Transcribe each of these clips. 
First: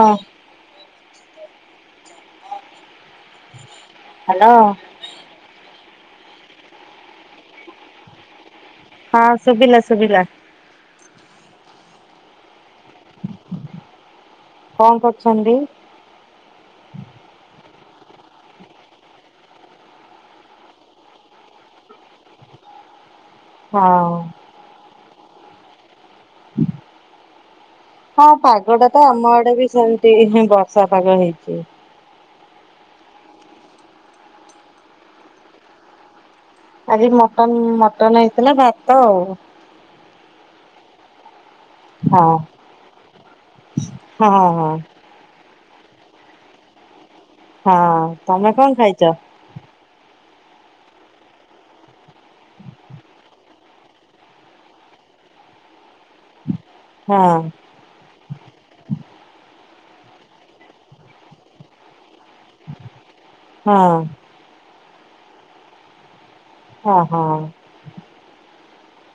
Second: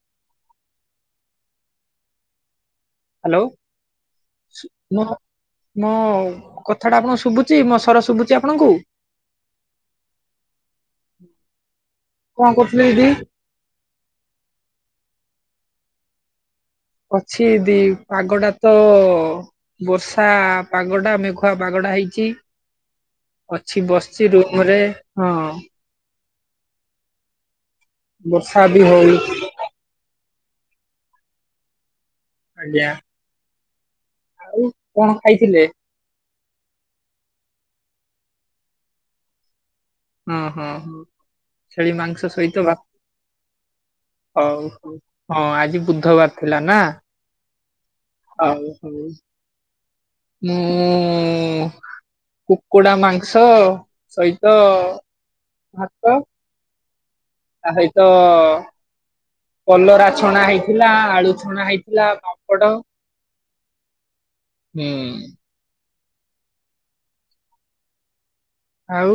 ଅ। Hello hello. ମୁ ମୋ କଥାଟା ଆପଣଙ୍କୁ ଶୁଭୁଚି ମୋ ସର ଶୁଭୁଚି ଆପଣଙ୍କୁ? ହଁ ଶୁବିଲା ଶୁବିଲା। କଣ କରୁଥିଲେ ଦିଦି? କଣ କରୁଛନ୍ତି? ଅଛି ଦି ପାଗଟା ତ ବର୍ଷା ପାଗଟା ମେଘୁଆ ପାଗଟା ହେଇଚି। ଅଛି ହଁ। ବସିଛି ରୁମୁରେ ହଁ। ହଁ ବର୍ଷା ପାଗ ବି ଟା ତ ହଉନି ଆମ ଆଡେ ବି ସେମିତି ବର୍ଷା ପାଗ ହେଇଚି। ଆଜ୍ଞା। ଆଉ କଣ ଖାଇଥିଲେ? ଆଜି ମଟନ୍, ମଟନ୍ ହେଇଥିଲା ଭାତ ଆଉ। ହୁଁ ହୁଁ ହୁଁ। ଛେଳି ହଁ ମାଂସ ସହିତ ବା ହଁ ହଉ ହଁ। ହଉ। ହଁ ଆଜି ବୁଧବାର ଥିଲା ନାଁ ହଁ ତମେ ଅଉ କଣ ହଉ।। ଖାଇଛ? ହୁଁ ଉଁ। କୁକୁଡ଼ା ମାଂସ ସହିତ ଭାତ। ହଁ। ଆଁ ହେଇତ। କଲରା ଛଣା ହେଇଥିଲା, ଆଳୁ ଛଣା ହେଇଥିଲା, ପାପଡ, ହଁ। ହୁଁ। ହଁ ହଁ। ଆଉ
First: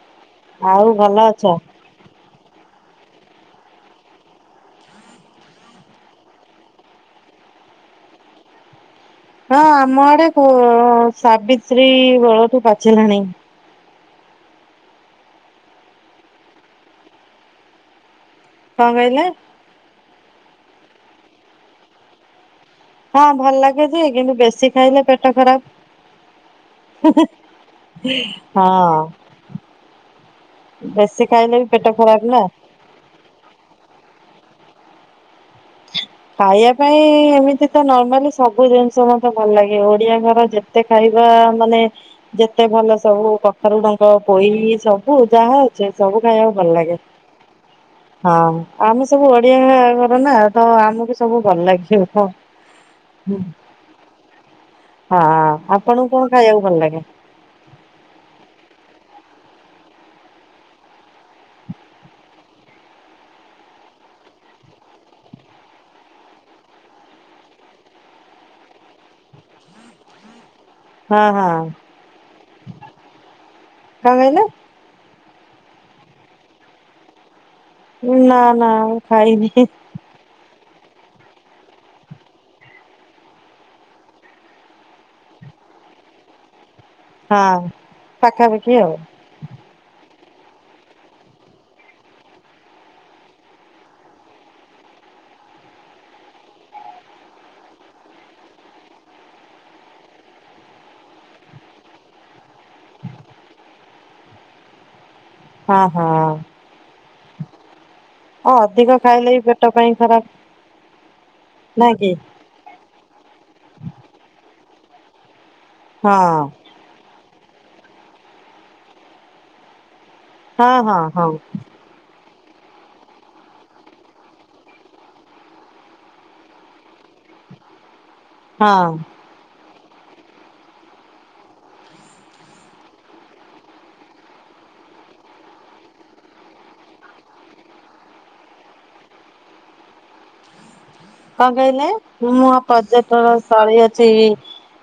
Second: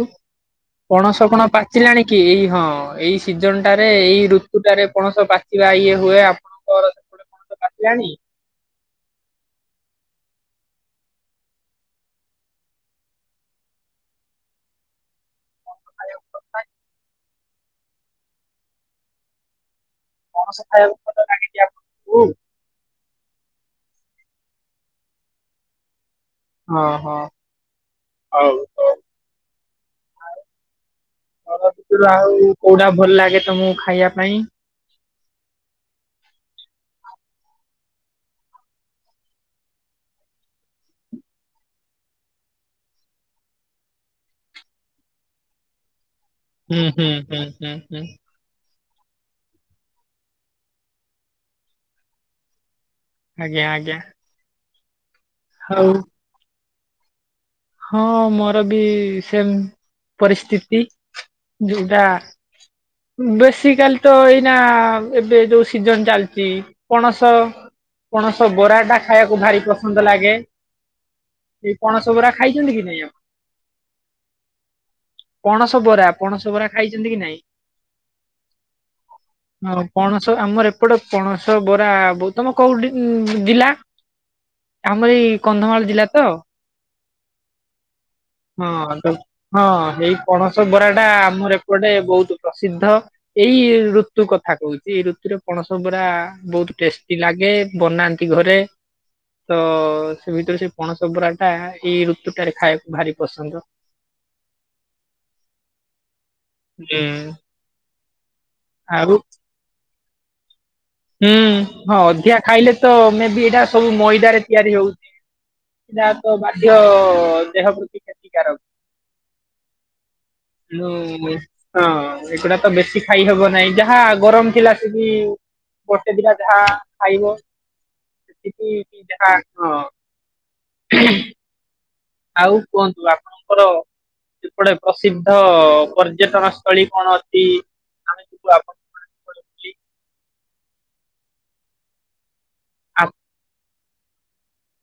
ଆଉ ଭଲ ପଣସ ଅଛ? କଣ ପା ବାଚିଲାଣି କି ଏଇ ହଁ ଏଇ ସିଜନଟାରେ ଏଇ ଋତୁ ଟାରେ ପଣସ ପାଚିବା ଇଏ ହୁଏ। ଘର ସେପଟେ କଣ ତ ପାଚିଲାଣି। ହଁ ଆମ ଆଡେ କୁଅ ସାବିତ୍ରୀ ବଳଠୁ ପାଚିଲାଣି। [unintelligible] କଣ କହିଲେ? ପଣସ ଖାଇ ବାକୁ। ହଁ ଭଲ ଲାଗେ ଯେ କିନ୍ତୁ ବେଶୀ ଖାଇଲେ ପେଟ ଖରାପ। ହଁ ହଁ ହଉ ହଉ ହଁ ବେଶୀ ଖାଇଲେ ବି ଫଳ ପେଟ ଭିତରୁ ଆଉ ଖରାପ ନା। କୋଉଟା ଭଲ ଲାଗେ ତମକୁ ଖାଇବା ପାଇଁ। ହ ଖାଇବା ପାଇଁ ଏମିତି ତ ନର୍ମାଲି ସବୁ ଜିନିଷ ମତେ ଭଲ ଲାଗେ ଓଡିଆ ଘର ଯେ ଏତେ ଖାଇବା ମାନେ ଯେତେ ଭଲ ସବୁ କଖାରୁଡଙ୍କ ପୋଇ ସବୁ ଯାହା ସେ ସବୁ ଖାଇବାକୁ ଭଲ ହୁଁ ଲାଗେ ହୁଁ ହୁଁ ହୁଁ ହୁଁ ହଁ। ଆମେ ସବୁ ଓଡିଆ ଘର ନାଁ ତ ଆମକୁ ସବୁ ଭଲ ଲାଗିବ ହଁ। ଆଜ୍ଞା ଆଜ୍ଞା। ହଁ ହଉ ଆପଣଙ୍କୁ କଣ ଖାଇବାକୁ ଭଲ ଲାଗେ? ହଁ ମୋର ବି ସେମ ପରିସ୍ଥିତି ଯୋଉଟା ବେଶୀକାଲି ତ ଏଇନା ଏବେ ଯୋଉ ସିଜନ ଚାଲିଛି, ପଣସ ପଣସ ବରା ଟା ଖାଇବାକୁ ଭାରି ପସନ୍ଦ ଲାଗେ। ହଁ ହଁ। ଆାଇଛନ୍ତି କି ନାଇଁ ଆପ କଣ କହିଲେ? ପଣସ ବରା, ପଣସ ବରା ଖାଇଛନ୍ତି କି ନାଇଁ? ଉ ନା ନା ମୁଁ ଖାଇନି। ହଁ ପଣସ ଆମର ଏପଟେ ପଣସ ବରା ବୋଉ ତମ କୋଉଠି ଜିଲା। ଆମର ଏଇ କନ୍ଧମାଳ ଜିଲ୍ଲା ତ। ହା। ହଁ ତ ହଁ ଏଇ ପଣସ ବରା ଟା ଆମର ଏପଟେ ବହୁତ ପ୍ରସିଦ୍ଧ। ଏଇ ଋତୁ କଥା କହୁଛି, ଏଇ ଋତୁରେ ପଣସ ବରା ବହୁତ ଟେଷ୍ଟି ଲାଗେ। ବନାନ୍ତି ଘରେ, ତ ସେ ଭିତରେ ସେ ପଣସବରା ଟା, ଏଇ ଋତୁ ଟାରେ ଖାଇବାକୁ ଭାରି ପସନ୍ଦ। ହଁ ହଁ ହୁଁ [inaudible] ଅ ଅଧିକ ଖାଇଲେ ବି ପେଟ ପାଇଁ ଖରାପ। ହୁଁ ନା ହଁ କି ଅଧିକା ଖାଇଲେ ତ ମେ ବି ଏଇଟା ସବୁ ମଇଦାରେ ତିଆରି ହଉଛି। ହଁ ଜା ତ ବାଧ୍ୟ ଦେହ ପ୍ରତି କ୍ଷତିକାରକ ହଁ ହଁ ହଁ ମୁଁ [inaudible] ହଁ ଏଗୁଡା ତ ବେଶୀ ଖାଇହବ ନାହିଁ ଯାହା ଗରମ ଥିଲା ସେବି ଗୋଟେ ଦିଟା ଯାହା ଖାଇବ। ହଁ। [unintelligible] ଆଉ କୁହନ୍ତୁ ଆପଣଙ୍କର ସେପଟେ ପ୍ରସିଦ୍ଧ ପର୍ଯ୍ୟଟନ ସ୍ଥଳୀ କଣ ଅଛି ଆମେ ଯିବୁ ଆଉ [unintelligible] କଁ କଇଲେ ମୁଁଆଁ ପର୍ଯ୍ୟଟନ ସ୍ଥଳୀ ଅଛି କି?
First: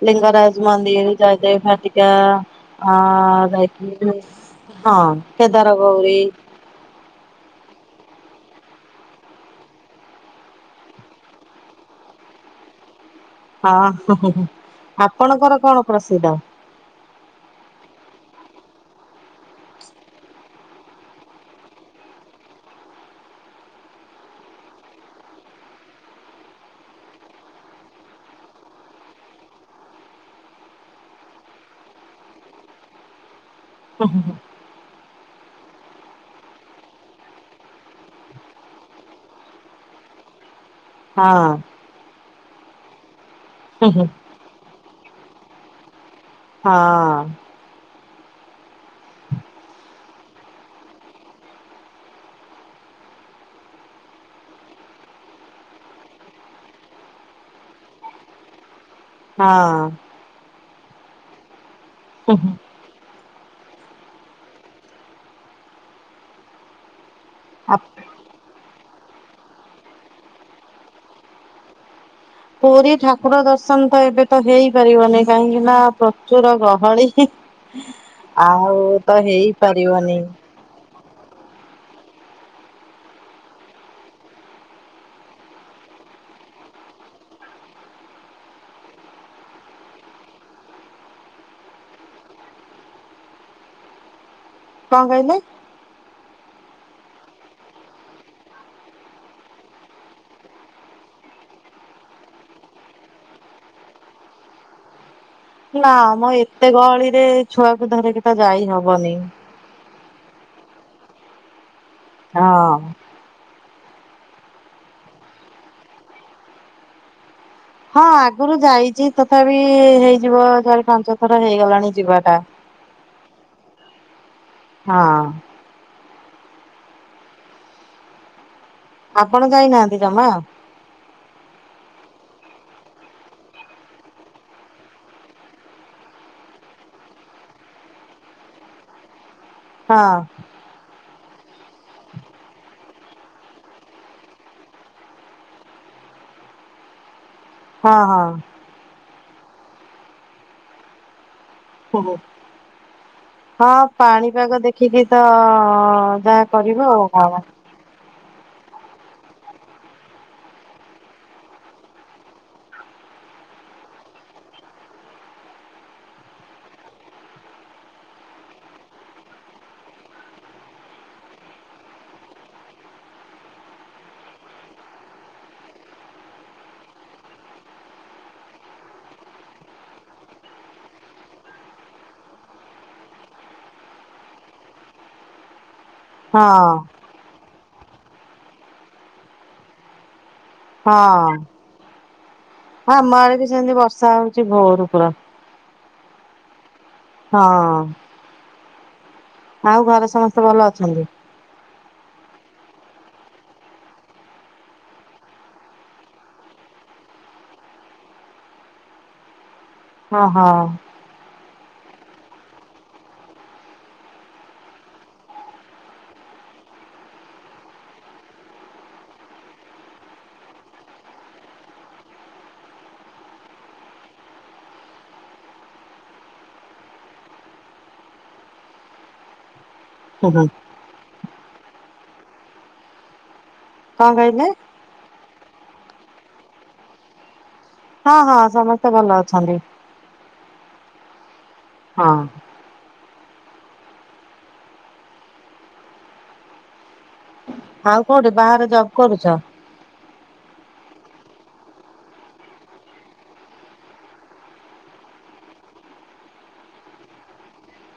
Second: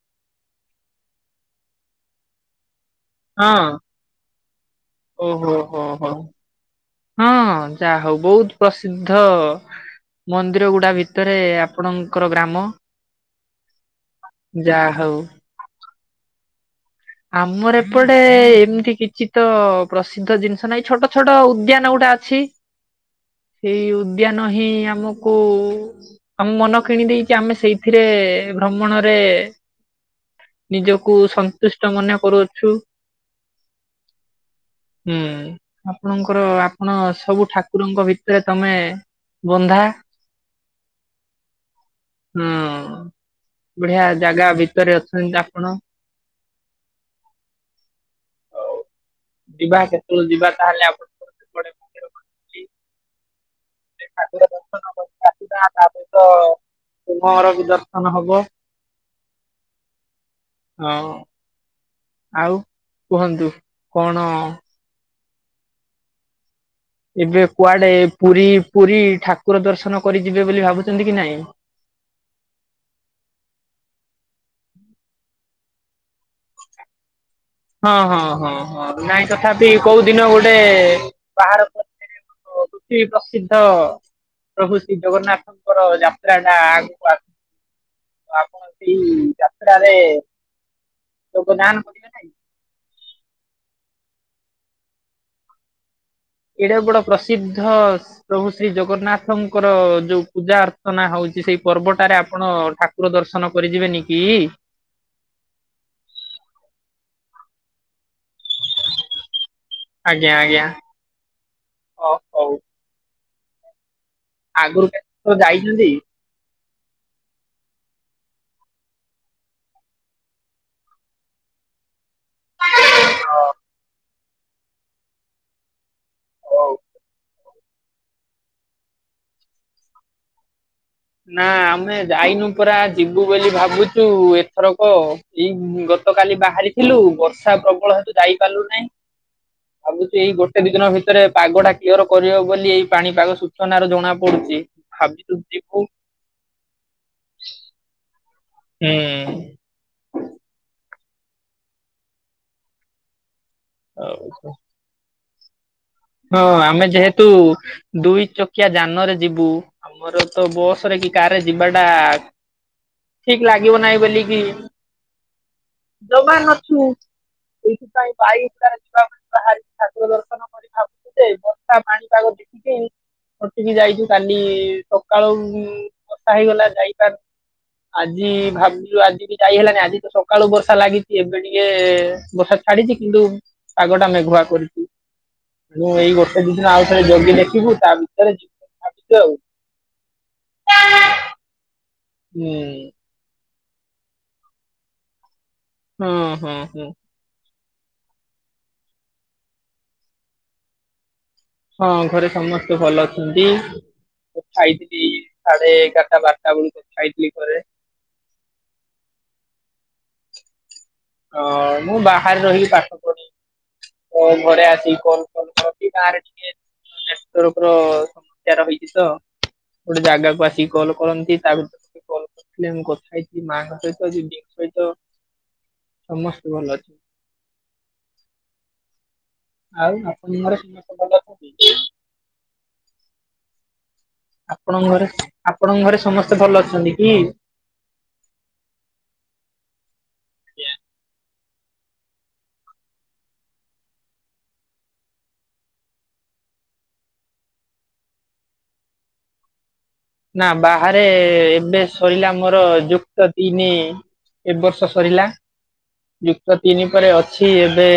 ଲିଙ୍ଗରାଜ୍ ମନ୍ଦିର୍ ଜୟଦେବ୍ ଭାଟିକା। ଆଁ ହଁ ଯାଇଥିଲୁ ଯୋଉ ହଁ ଓହୋ କେଦାର ହୋ ହୋ ଗୌରୀ। ହଁ ଯା ହଉ ବହୁତ ପ୍ରସିଦ୍ଧ। ମନ୍ଦିର ଗୁଡା ଭିତରେ ଆପଣଙ୍କର ଗ୍ରାମ ହଁ ହେଁ ଯାହା ହଉ ଆପଣଙ୍କର କଣ ପ୍ରସିଦ୍ଧ? ଆମର ଏପଟେ ଏମିତି କିଛି ତ ପ୍ରସିଦ୍ଧ ଜିନିଷ ନାହିଁ ଛୋଟ ଛୋଟ ଉଦ୍ୟାନ ଗୁଟା ଅଛି ସେଇ ଉଦ୍ୟାନ ହିଁ ଆମକୁ ଆମ ମନ କିଣି ଦେଇେଇଛି ଆମେ ସେଇଥିରେ ଭ୍ରମଣରେ ନିଜକୁ ସନ୍ତୁଷ୍ଟ ମନେ କରୁ ଅଛୁ। ହୁଁ। ହୁଁ ଆପଣଙ୍କର ଆପଣ ସବୁ ଠାକୁରଙ୍କ ଭିତରେ ତମେ ବନ୍ଧା ହଁ ହୁଁ ହୁଁ ହୁଁ ବଢିଆ ଜାଗା ଭିତରେ ଅଛନ୍ତି ଆପଣ। ହଁ। ହଉ ଯିବା କେତେଏଳେ ଯିବା ତାହେଲେ ଆପ ଏ ଠାକୁର ଦର୍ଶନ କରି ଆସିବା ତାପରେ ତ ତୁମ ଘରବି ଦର୍ଶନ ହବ। ହଁ। ହଁ ହୁଁ ହୁଁ ଆଉ କୁହନ୍ତୁ କଣ ଏବେ ଆ କୁଆଡ଼େ ପୁରୀ ପୁରୀ ଠାକୁର ଦର୍ଶନ କରି ଯିବେ ବୋଲି ଭାବୁଛନ୍ତି କି ନାଇଁ? ପୁରୀ ଠାକୁର ଦର୍ଶନ ତ ଏବେ ତ ହେଇପାରିବନି କାହିଁକି ନା ପ୍ରଚୁର ଗହଳି। ହଁ ହଁ ହଁ ଆଉ ହଁ ତ ନାଇଁ ତଥାପି କୋଉ ହେଇପାରିବନି ଦିନ ଗୋଟେ ବାହାର [unintelligible] [unintelligible] ପ୍ରସିଦ୍ଧ ପ୍ରଭୁ ଶ୍ରୀ ଜଗନ୍ନାଥଙ୍କର ଯାତ୍ରା ଟା ଆଗକୁ ଆସ ଆପଣ ସେଇ ଯାତ୍ରା ରେ ଯୋଗଦାନ କରିବେ ନାଇଁ? କଣ କହିଲେ? ଏଡେ ବଡ ପ୍ରସିଦ୍ଧ ପ୍ରଭୁ ଶ୍ରୀ ଜଗନ୍ନାଥଙ୍କର ଯୋଉ ପୂଜା ଅର୍ଚ୍ଚନା ହଉଛି ସେଇ ପର୍ବ ଟାରେ ଆପଣ ଠା ପଦର୍ଶନ କରିଯିବେନି କି? ନା ମ ଏତେ ଗହଳିରେ ଛୁଆକୁ ଧରିକି ତ ଯାଇ ହବନି। ଆଜ୍ଞା ଆଜ୍ଞା। ହ ହଉ ହଁ ଆଗରୁ କେତେ ଥର ଯାଇଛନ୍ତି? ହଁ ଆଗରୁ ଯାଇଛି। ତଥାପି ହେଇଯିବ ଚାରି ପାଞ୍ଚ ଥର ହେଇଗଲାଣି ଯିବାଟା [unintelligible] ହଁ। ଓ ଆପଣ ଯାଇନାହାନ୍ତି ଜମା। ନା ଆମେ ଯାଇନୁ ପୁରା ଯିବୁ ବୋଲି ଭାବୁଛୁ ଏଥରକ ଏଇ ଗତ କଲି ବାହାରିଥିଲୁ ବର୍ଷା ପ୍ରବଳ ହେତୁ ଯାଇପାରିଲୁ ନାହିଁ। ହଁ ଆମେ ତ ଏଇ ଗୋ କେତେ ଦିନ ଭିତରେ ପାଗଟା କ୍ଲିୟର୍ କରିବେ ବୋଲି ଏଇ ପାଣିପାଗ ସୂଚନାର ଜଣା ପଡ଼ୁଛି। ଭାବିଛୁ ଯିବୁ ହଁ ହଁ। ହୁଁ ହଁ ଆଉ ପାଣିପାଗ ଦେଖିକି ତ ହଁ ଯାହା କରିବ ଆମେ ଆଉ ଯେହେତୁ କଣ ଦୁଇ ଚକିଆ ଯାନରେ ଯିବୁ ଆମର ତ ବସ ରେ କି କାରରେ ଯିବାଟା? ଠିକ ଲାଗିବ ନାଇଁ ବୋଲିକି ଦବା ନଛୁ ସେଇଥିପାଇଁ ବାଇଗାରେ ଯିବା ପାଇଁ ବାହାରିକି ଠାକୁର ଦର୍ଶନ କରି ସେ ବର୍ଷା ପାଣିପାଗ ଦେଖିକି। ହଠିକି ଯାଇଛୁ କାଲି ସକାଳୁ ବଷା ହେଇଗଲା ଯାଇପାରୁ? ଆଜି ଭାବିଲୁ ଆଜି ବି ଯାଇ ହେଲାନି ଆଜି ତ ସକାଳୁ ବର୍ଷା ଲାଗିଛି ଏବେ ଟିକେ ବର୍ଷା। ଛାଡିଛି କିନ୍ତୁ ପାଗ ଟା ମେଘୁଆ କରିଛି। ମୁଁ ଏଇ ଗୋଟେ ଦି ଦିନ ହଁ। ଆଉ ଥରେ ଜଗି ଦେଖିବୁ ତା ତାହଲେ ଯଛ ଆଉ [inaudible] ହଁ। ହୁଁ। ଆମ ଆଡେ ବି ସେମିତି ବର୍ଷା ହଉଛି ଭୋରୁ ପୁରା। ହୁଁ ହୁଁ ହୁଁ। ହଁ ଆଉ ଘରେ ସମସ୍ତେ ଭଲ ଅଛନ୍ତି? ହଁ ଘରେ ସମସ୍ତେ ଭଲ ଅଛନ୍ତି। ମୁଁ ଖାଇଥିଲି ସାଢେ ଏଗାରଟା ବାରଟା ବେଳକୁ ଖାଇଥିଲି ଘରେ। ହଁ ହଁ। ଅ ମୁଁ ବାହାରେ ରହିକି ପାଠ। ଚଟଣି ତ ଘରେ ଆସିକି କମ୍ କମ୍ ଖାଉଚି ଗାଁ ରେ ଟିକିଏ [unintelligible] ସମସ୍ୟା ରହିଛି ତ। ଗୋଟେ ଜାଗାକୁ ଆସିକି କଲ୍ କରନ୍ତି ତା ଭିତ ସେ କଲ କରିଥିଲେ ମୁଁ କଥା ହେଇଚି ମାଙ୍କ ସହିତ ଦିଦିଙ୍କ ସହିତ। ସମସ୍ତେ ଭଲ ଅଛି। ଆଉ ହୁଁ ହୁଁ ଆପଣଙ୍କର ସମସ୍ତେ ଭଲ ଅଛନ୍ତି? କଣ କହିଲେ? ଆପଣଙ୍କ ଘରେ ଆପଣଙ୍କ ଘରେ ସମସ୍ତେ ଭଲ ଅଛନ୍ତି କି? ହଁ ହଁ ସମସ୍ତେ ଭଲ ଅଛନ୍ତି। ହଁ। ଆଉ କୋଉଠି ବାହାରେ ଜବ୍ କରୁଛ? ନାଁ ବାହାରେ ଏବେ ସରିଲା ମୋର ଯୁକ୍ତ ତିନି। ଏବର୍ଷ ସରିଲା ଯୁକ୍ତ ତିନି ପରେ ଅଛି ଏବେ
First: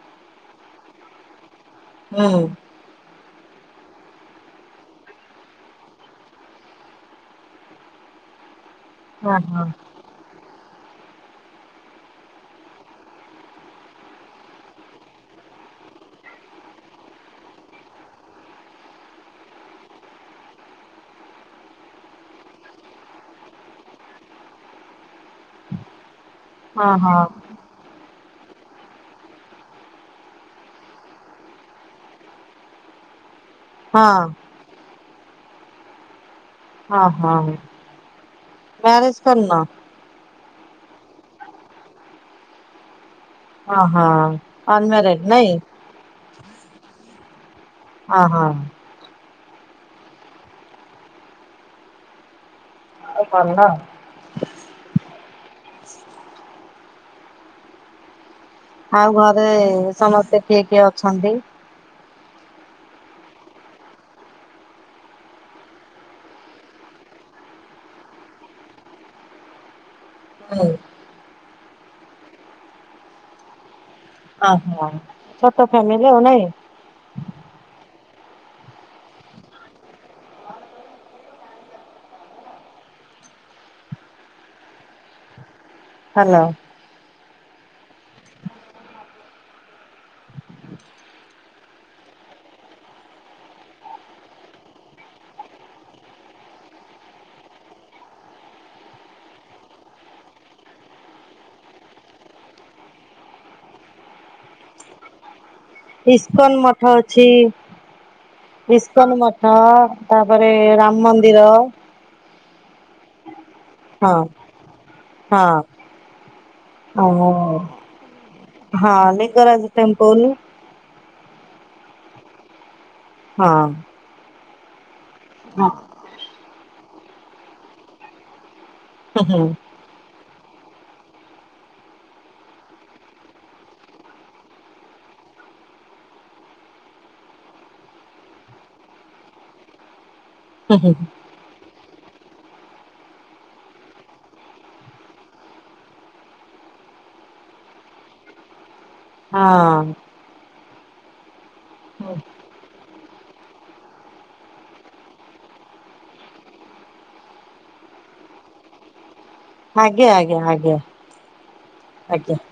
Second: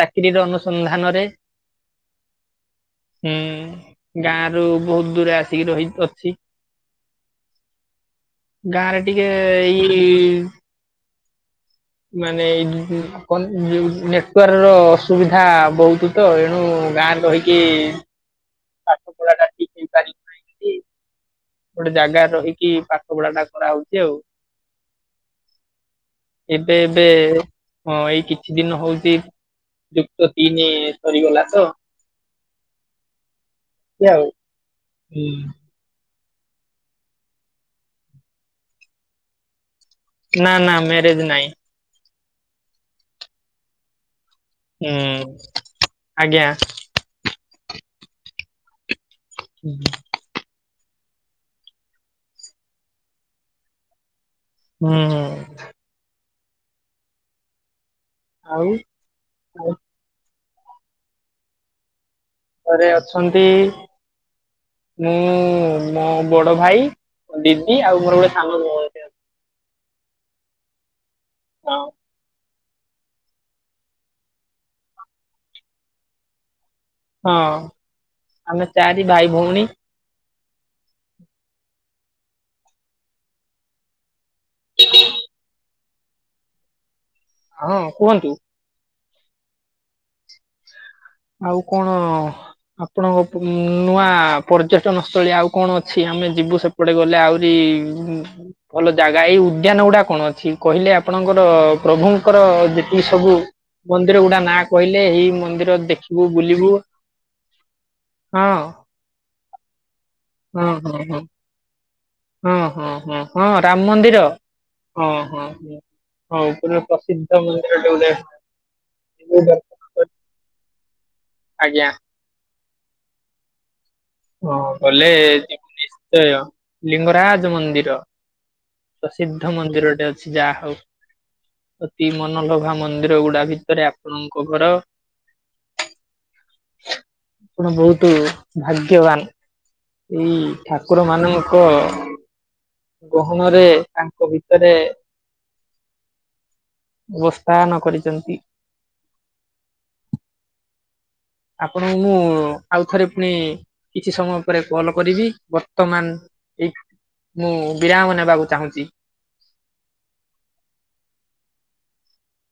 ଚାକିରିର ଅନୁସନ୍ଧାନରେ। ଓହୋ। ହୁଁ ଗାଁ ରୁ ବୋହୁତ ଦୂରେ ଆସିକି ରହି ତ ଛି ଗାଁରେ ଟିକେ ହଁ ହଁ ଏଇ ମାନେ ଏଇ କଣ ଜୁ ନେଟୱାର୍କ ର ଅସୁବିଧା ବହୁତୁ ତ ଏଣୁ ଗାଁରେ ରହିକି ପାଠ ପଢ଼ା ଗୋଟେ ଜାଗାରେ ରହିକି ପାଠ ପଢ଼ାଟା କରାହଉଚି ଆଉ। ଏବେ ହଁ ଏବେ ହଁ ହଁ ଏଇ କିଛି ଦିନ ହଉଛି ଯୁକ୍ତ ତିନି ସରିଗଲା ତ ହଁ ଖିଆଉ ହୁଁ ହଁ ହଂ ମ୍ୟାରଜ କରିନ? ନାଁ ନାଁ ମ୍ୟାରେଜ ନାଇଁ। ଓହୋ। ଅନମ୍ୟାରେଡ ନାଇଁ ହୁଁ ଆଜ୍ଞା। ଅ ହ। ହୁଁ। ଏ ସରିଲା ହୁଁ ହୁଁ। ଆଉ ଘରେ ଆଉ ସମସ୍ତେ କିଏ କିଏ ଅଛନ୍ତି? ଘରେ ଅଛନ୍ତି ମୁଁ ମୋ ବଡ଼ ଭାଇ, ଦିଦି ଆଉ ମୋର ଗୋଟେ ସାନ ଭ ହୁଁ। [unintelligible] ଓହୋ ଛୋଟ ଫ୍ୟାମିଲି ଆଉ ନାଇଁ? ହଁ ଆମେ ଚାରି ଭାଇ ଭଉଣୀ। ହ୍ୟାଲୋ। ହଁ କୁହନ୍ତୁ। ଆଉ କଣ ଆପଣଙ୍କ ନୂଆ ପର୍ଯ୍ୟଟନ ସ୍ଥଳୀ ଆଉ କଣ ଅଛି ଆମେ ଯିବୁ ସେପ୍ ପଟେ ଗଲେ ଆଉରି ଭଲ ଜାଗା ଏଇ ଉଦ୍ୟାନ ଗୁଡା କଣ ଅଛି କହିଲେ ଆପଣଙ୍କର ପ୍ରଭୁଙ୍କର ଯେତିକି ସବୁ। ମନ୍ଦିର ଗୁଡା ନାଁ କହିଲେ ଏଇ ମନ୍ଦିର ଦେ ଇସ୍କନ ମଠ ଅଛି। ହଁ ଇସ୍କନ ମଠ ତାପରେ ହଁ ହଁ ରାମ ହଁ ମନ୍ଦିର। ହଁ ହଁ ହଁ ହଁ ରାମ ହଁ ମନ୍ଦିର ହଁ ହଁ ହଁ। ଓହୋ [unintelligible] ହଁ ଯିବୁ ଲିଙ୍ଗରାଜ ଦର୍ଶନ କରି। ଟେମ୍ପଲ। ଆଜ୍ଞା। ହଁ। ହଁ ଗଲେ ଯ ହୁଁ ନିଶ୍ଚୟ ଲିଙ୍ଗରାଜ ମନ୍ଦିର। ପ୍ରସିଦ୍ଧ ହୁଁ ମନ୍ଦିରଟେ ଅଛି ଯାହା ହଉ। ଅତି ମନଲୋଭା ମନ୍ଦିର ଗୁଡା ଭିତରେ ଆପଣଙ୍କ ଘର। ଆପଣ ବହୁତ ଭାଗ୍ୟବାନ। ଏଇ ହୁଁ ଠାକୁର ମାନଙ୍କ ଗହଣ ରେ ତାଙ୍କ ଭିତରେ। ଅବସ୍ଥାନ କରିଛନ୍ତି। ହଁ। ଆପଣଙ୍କୁ ମୁଁ। ଆଉ ଥରେ ପୁଣି କିଛି ସମୟ ପରେ କଲ କରିବି ବର୍ତ୍ତମାନ ଏଇ ମୁଁ ବିରାମ ନେବାକୁ ଚାହୁଁଛି। ଆଜ୍ଞା ଆଜ୍ଞା ଆଜ୍ଞା ଆଜ୍ଞା।